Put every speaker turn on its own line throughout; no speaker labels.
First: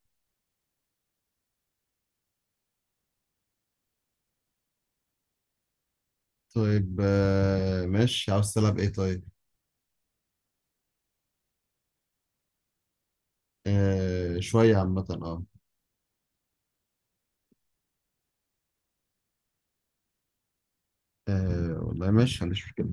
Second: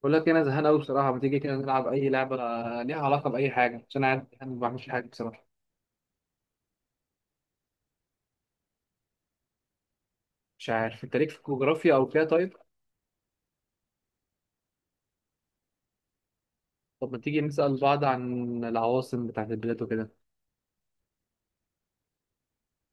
بقول لك إيه، انا زهقان قوي بصراحه. ما تيجي كده نلعب اي لعبه ليها علاقه باي حاجه، عشان انا قاعد زهقان ما بعملش حاجه بصراحه.
طيب ماشي، عاوز تلعب ايه طيب؟
مش عارف انت ليك في الجغرافيا او كده؟ طيب،
آه، شوية عامة اه.
طب ما تيجي نسال بعض عن العواصم بتاعت البلاد وكده.
آه، والله ماشي، ما عنديش مشكلة.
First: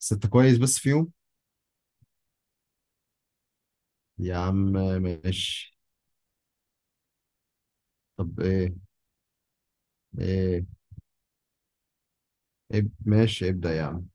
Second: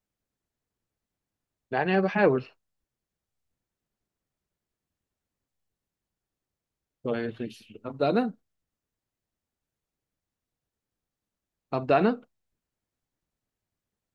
بس انت كويس بس فيهم.
يعني انا بحاول.
يا عم آه، ماشي.
طيب ماشي، ابدا انا
طب ايه.
ابدا انا
ماشي، ابدأ يا عم.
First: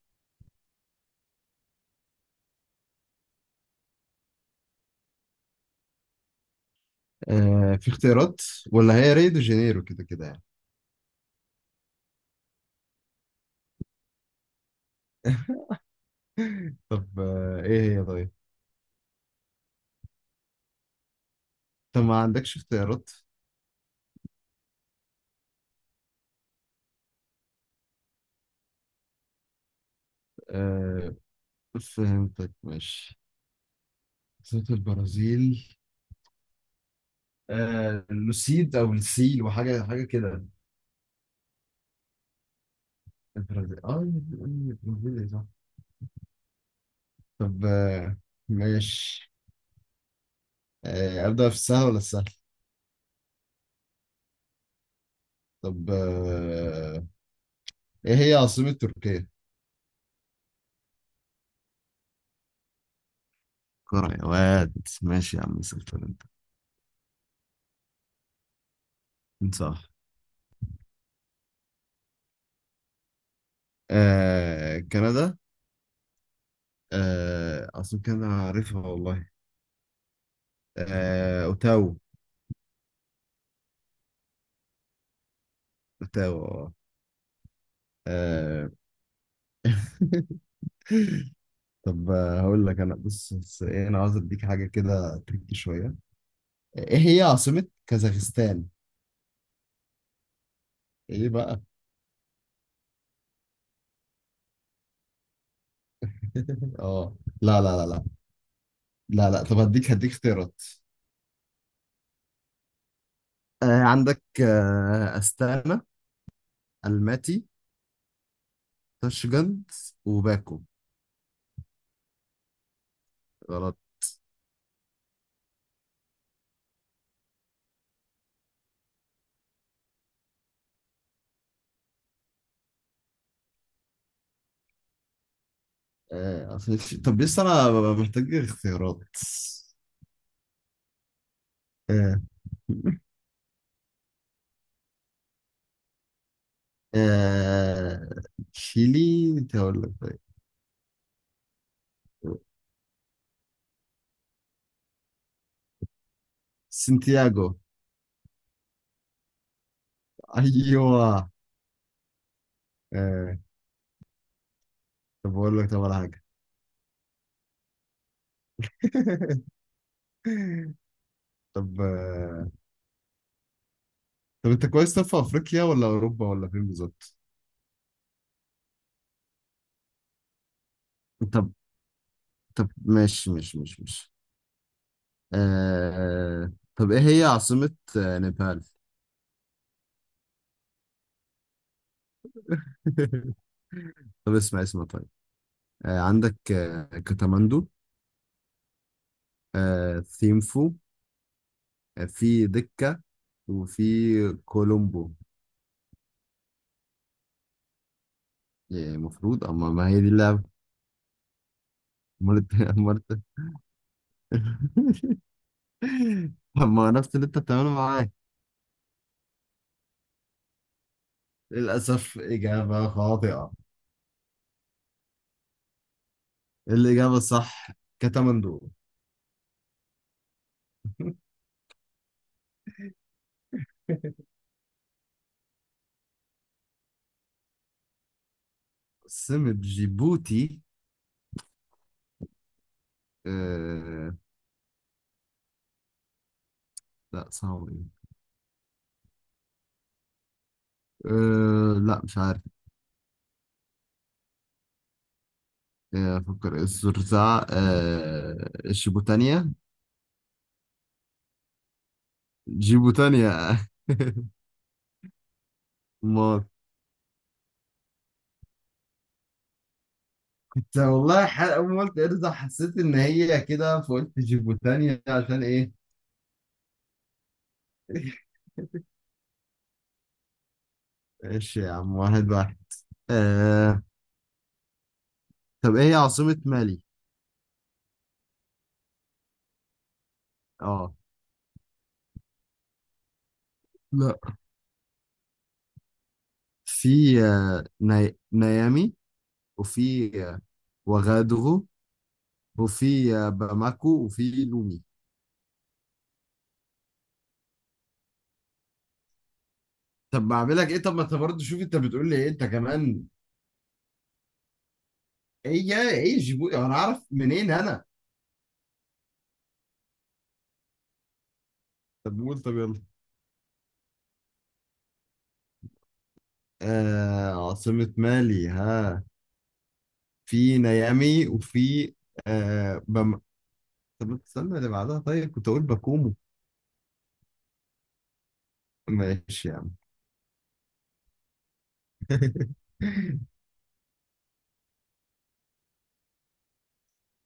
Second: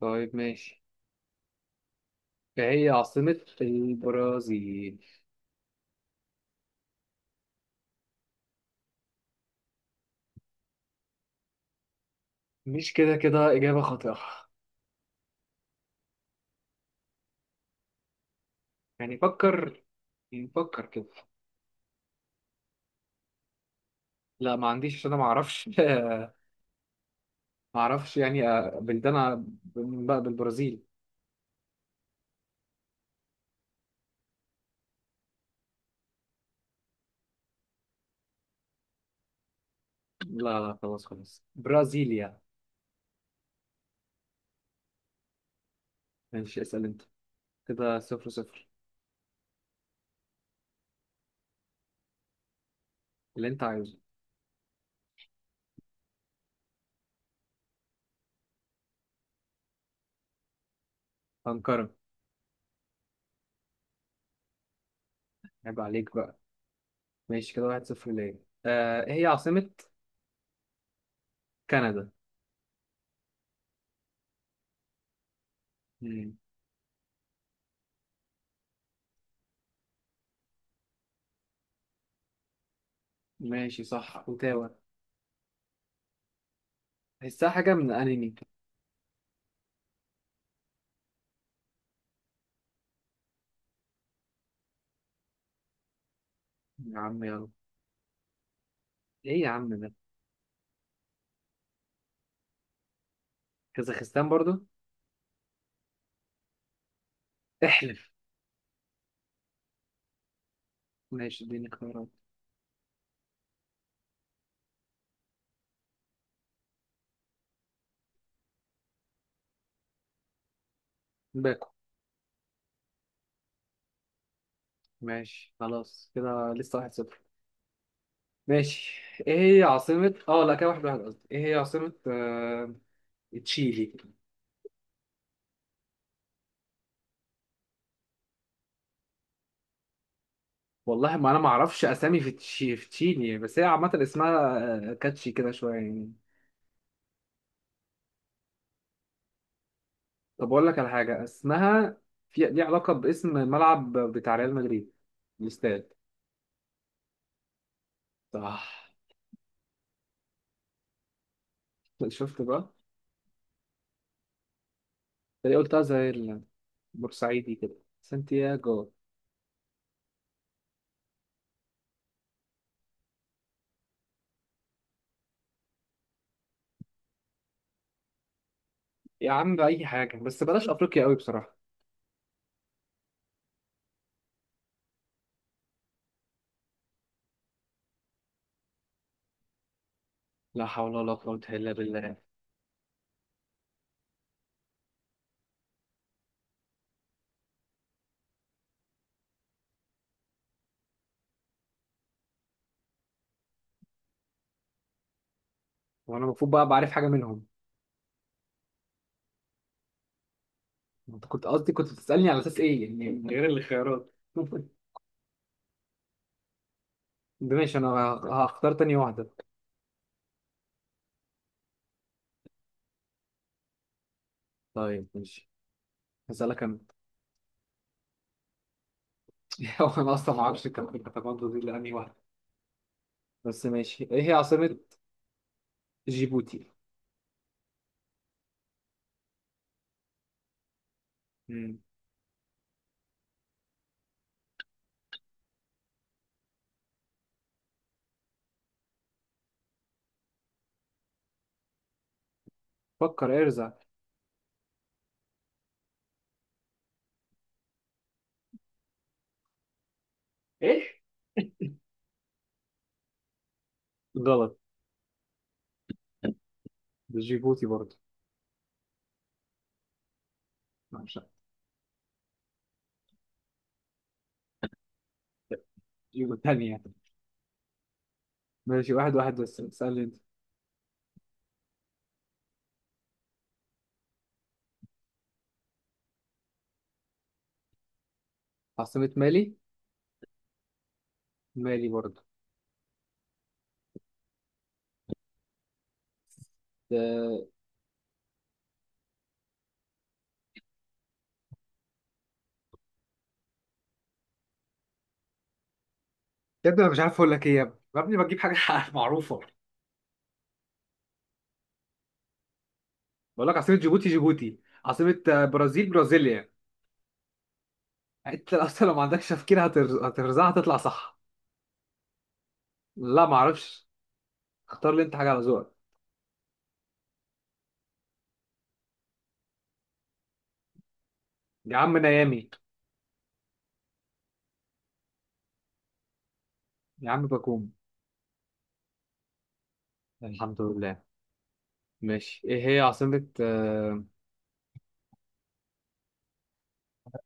طيب ماشي، إيه هي عاصمه البرازيل؟
آه، في اختيارات ولا هي ريو دي جانيرو كده كده يعني؟
مش كده كده، اجابه خاطئه.
طب ايه هي طيب؟
يعني فكر يعني فكر كده.
انت ما عندكش اختيارات؟
لا ما عنديش عشان انا ما اعرفش. ما اعرفش يعني بلدان بالبرازيل.
آه، فهمتك ماشي. صوت البرازيل. آه، لوسيد او السيل وحاجة حاجة كده.
لا لا خلاص خلاص، برازيليا.
البرازيل البرازيل.
ماشي اسأل انت،
طب
كده صفر صفر.
ماشي. أبدأ في السهل ولا السهل؟
اللي انت عايزه.
طب إيه هي عاصمة تركيا؟
أنقرة.
كرة يا واد. ماشي يا عم
عيب
سلطان
عليك
انت.
بقى. ماشي كده واحد صفر ليا. إيه هي
انت
عاصمة
صح.
كندا؟
آه، كندا.
مم.
آه، عاصمة كندا أنا عارفها والله. آه، أوتاوا.
ماشي صح اوتاوا.
أوتاوا آه.
تحسها حاجة من أنمي.
آه، طب هقول لك، أنا بص بص، إيه؟ أنا عاوز أديك حاجة كده تركي شوية. إيه
يا
هي
عم يلا.
عاصمة كازاخستان؟
ايه يا عم ده؟
إيه بقى؟
كازاخستان برضو؟
آه. لا لا لا لا.
احلف.
لا لا، طب هديك هديك اختيارات.
ماشي اديني اختيارات.
آه، عندك أستانا، الماتي، تاشجند، وباكو.
باكو.
غلط.
ماشي خلاص كده لسه واحد صفر. ماشي، ايه هي عاصمة لا كده واحد واحد، قصدي ايه هي عاصمة تشيلي؟
طب لسه أنا محتاج اختيارات.
والله ما انا ما اعرفش اسامي
آه.
في تشيلي، بس هي عامه اسمها كاتشي كده شويه يعني.
آه، تشيلي. أنت أقول لك طيب.
طب اقول لك على حاجه اسمها، في ليه علاقه باسم الملعب بتاع ريال مدريد، الاستاد.
سانتياغو.
صح.
أيوه.
شفت بقى.
آه. طب
تلاقي
أقول لك
قلتها
طب على
زي
حاجة.
البورسعيدي كده، سانتياغو.
طب طب أنت كويس، طب في أفريقيا ولا أوروبا ولا فين بالظبط؟
يا عم اي حاجه بس بلاش افريقيا قوي
طب.
بصراحه.
طب ماشي ماشي ماشي ماشي. آه، طب إيه هي عاصمة نيبال؟
لا حول ولا قوه الا بالله.
طب اسمع اسمع طيب. آه، عندك كاتماندو، ثيمفو، في دكة، وفي كولومبو.
وانا المفروض بقى بعرف حاجه منهم؟
يعني المفروض، اما ما هي دي اللعبة.
انت كنت قصدي كنت بتسالني
امال
على اساس
إنت-
ايه يعني،
امال إنت-
من غير الخيارات.
طب ما عرفت اللي انت
ده
بتعمله
ماشي انا
معاك.
هختار تاني واحده.
للأسف إجابة خاطئة.
طيب ماشي، هسألك أنا.
الإجابة الصح كاتماندو.
هو أنا أصلا ما أعرفش الكاتماندو دي لأنهي واحدة، بس ماشي إيه هي عاصمة جيبوتي؟
سمة جيبوتي.
مم.
آه... لا، صعب إيه. لا، مش عارف.
فكر ارزع.
أفكر الزرزعة، الشبوتانية.
ايش؟
جيبوا تاني يا.
غلط.
ما
ده جيبوتي برضه.
كنت
لا، مش
والله
عارف.
أول ما قلت إرزا حسيت إن هي كده فقلت جيبوتانيا عشان إيه.
جيبوتي تانية. ماشي واحد واحد، بس اسألني أنت.
ماشي يا عم، واحد واحد. آه. طب إيه هي عاصمة مالي؟
عاصمة مالي؟
آه
مالي برضه.
لا، في
ده-.
نيامي، وفي وغادغو، وفي باماكو، وفي لومي.
يا ابني أنا مش عارف أقول لك إيه، يا ابني يا ابني بجيب حاجة معروفة.
طب ما اعملك ايه، طب ما انت برضه شوف، انت بتقول لي ايه انت كمان.
بقول لك عاصمة جيبوتي جيبوتي، عاصمة برازيل
ايه،
برازيليا.
جيبوتي انا اعرف منين انا.
أنت أصلا لو ما عندكش تفكير هترزعها هتطلع صح.
طب قول طب يلا.
لا ما أعرفش. اختار لي أنت حاجة على ذوقك.
عاصمة مالي، ها؟ في نيامي
يا عم نيامي.
آه بم... طب استنى اللي بعدها، طيب كنت أقول باكومو.
يا عم باكوم.
ماشي يا عم.
الحمد لله. ماشي،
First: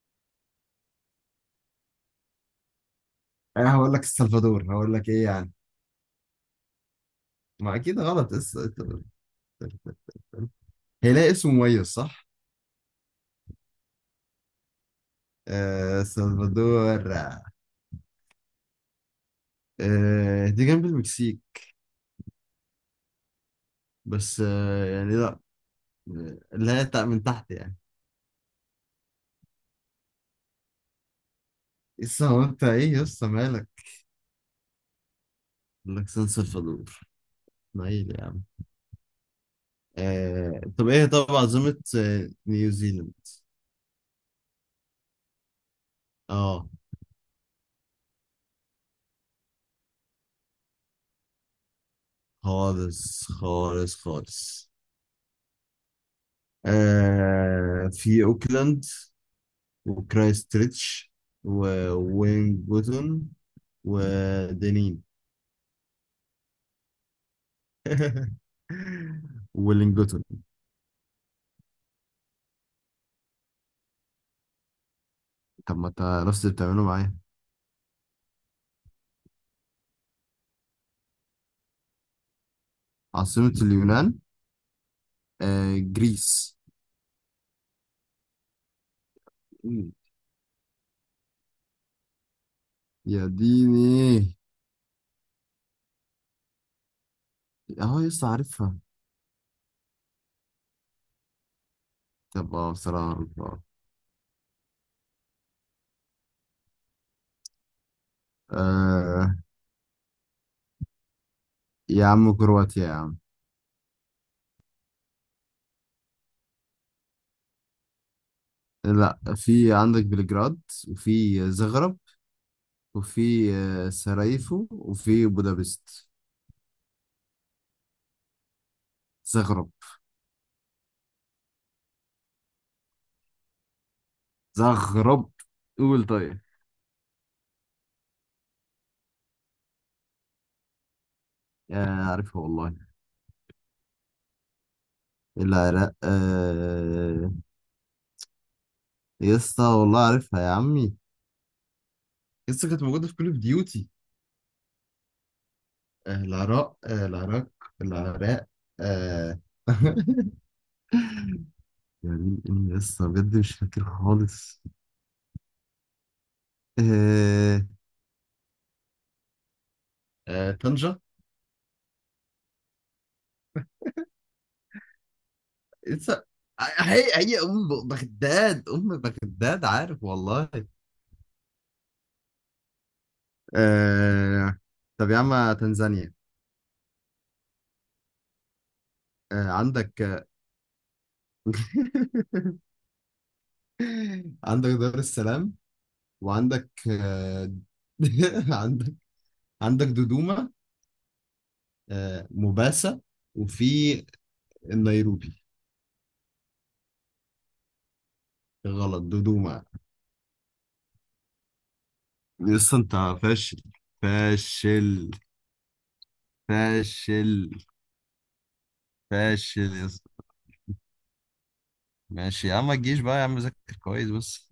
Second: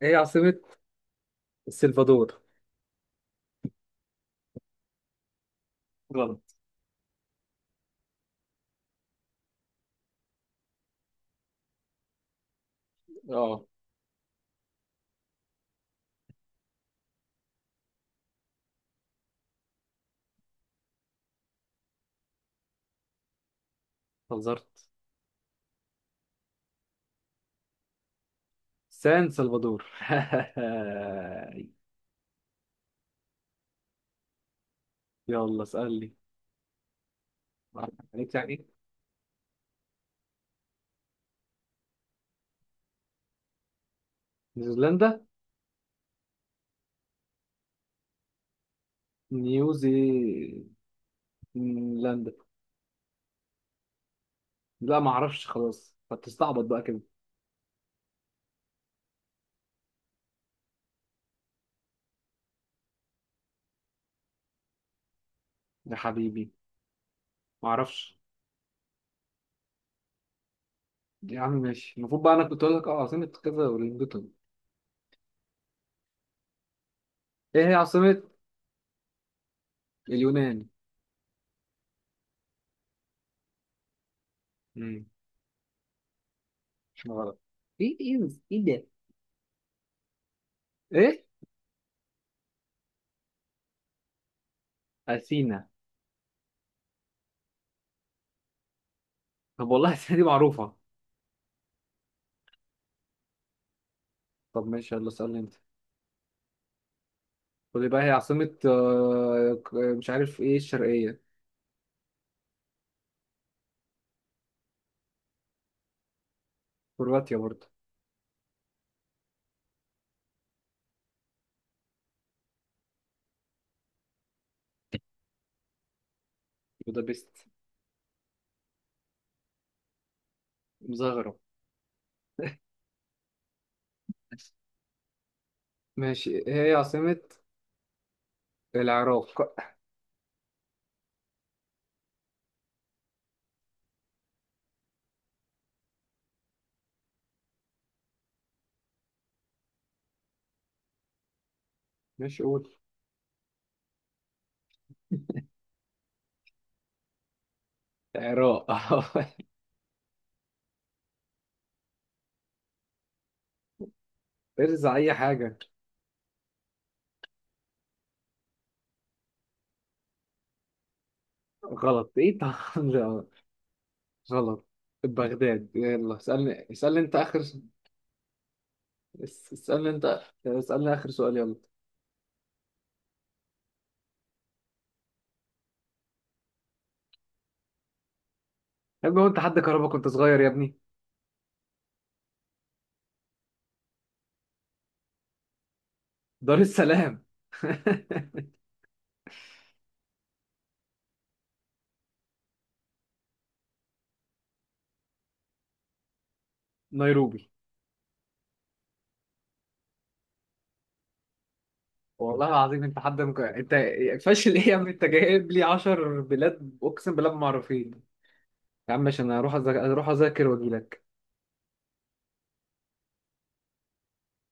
ايه هي عاصمة السلفادور؟
أنا هقول لك السلفادور، هقول لك إيه يعني.
غلط.
ما أكيد غلط هيلاقي اسم مميز، صح؟
اه
آه، سلفادور. دي جنب المكسيك، بس
هزرت.
يعني لا. لا، من تحت يعني.
سان سلفادور.
لسه هو، انت ايه يا اسطى مالك؟
يلا
يقول لك
اسألني.
سان سلفادور. نايل يا
عليك
عم.
يعني.
طب ايه؟ طب عاصمة نيوزيلاند.
نيوزيلندا
اه.
نيوزيلندا.
خالص خالص خالص.
لا ما اعرفش، خلاص هتستعبط بقى كده.
في اوكلاند، وكرايست تريتش، ووينجوتون، ودنين.
يا حبيبي ما اعرفش.
ولينجوتون.
يا عم ماشي، المفروض بقى انا كنت اقول لك عاصمة كذا ولندن.
طب ما انت نفس اللي بتعمله معايا.
ايه هي عاصمة اليونان؟
عاصمة اليونان.
امم
آه، جريس.
غلط. ايه ايه ايه ده؟
مم.
ايه؟
يا ديني.
اثينا.
اهو لسه عارفها.
طب والله السنة دي معروفة.
طب بصراحة.
طب ماشي يلا اسألني انت. قول لي بقى هي عاصمة
آه،
مش عارف ايه الشرقية.
يا عم كرواتيا يا عم.
كرواتيا برضه؟
لا، في عندك بلجراد، وفي زغرب، وفي سراييفو، وفي بودابست.
بودابست.
زغرب.
مزغرب.
زغرب. قول
ماشي
طيب.
ايه هي عاصمة العراق؟
آه، عارفها والله. العراق يا اسطى والله عارفها يا عمي.
ماشي قول.
لسه كانت موجودة في كل اوف ديوتي. العراق العراق. العراق.
العراق.
آه. يعني إني لسه بجد مش فاكر خالص.
ارزع اي حاجة.
آه. طنجة.
غلط ايه طبعا. غلط. بغداد، يلا
لسه-
اسألني
هي
انت
هي
اخر،
ام بغداد ام بغداد
اسألني
عارف
انت
والله.
اسألني اخر سؤال يلا.
آه... طب يا عم، تنزانيا.
يا ابني هو انت حد كهربا
عندك
كنت صغير يا ابني؟
آه، عندك دار السلام،
دار
وعندك
السلام.
آه... عندك عندك دودوما، موباسا، وفي النيروبي.
نيروبي.
غلط، دودوما.
والله
لسه
العظيم،
انت.
انت حد مك...
فاشل
انت فاشل ايه يا عم؟ انت
فاشل
جايب لي 10 بلاد اقسم
فاشل.
بالله ما معروفين. يا عم ماشي انا هروح
فاشل
أذاك...
يا
اروح
اسطى.
اذاكر واجي لك.
ماشي يا عم، ما تجيش بقى يا عم، ذاكر كويس بس.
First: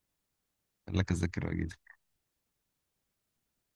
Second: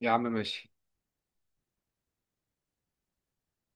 يا عم ماشي.
قال لك اذاكر واجي.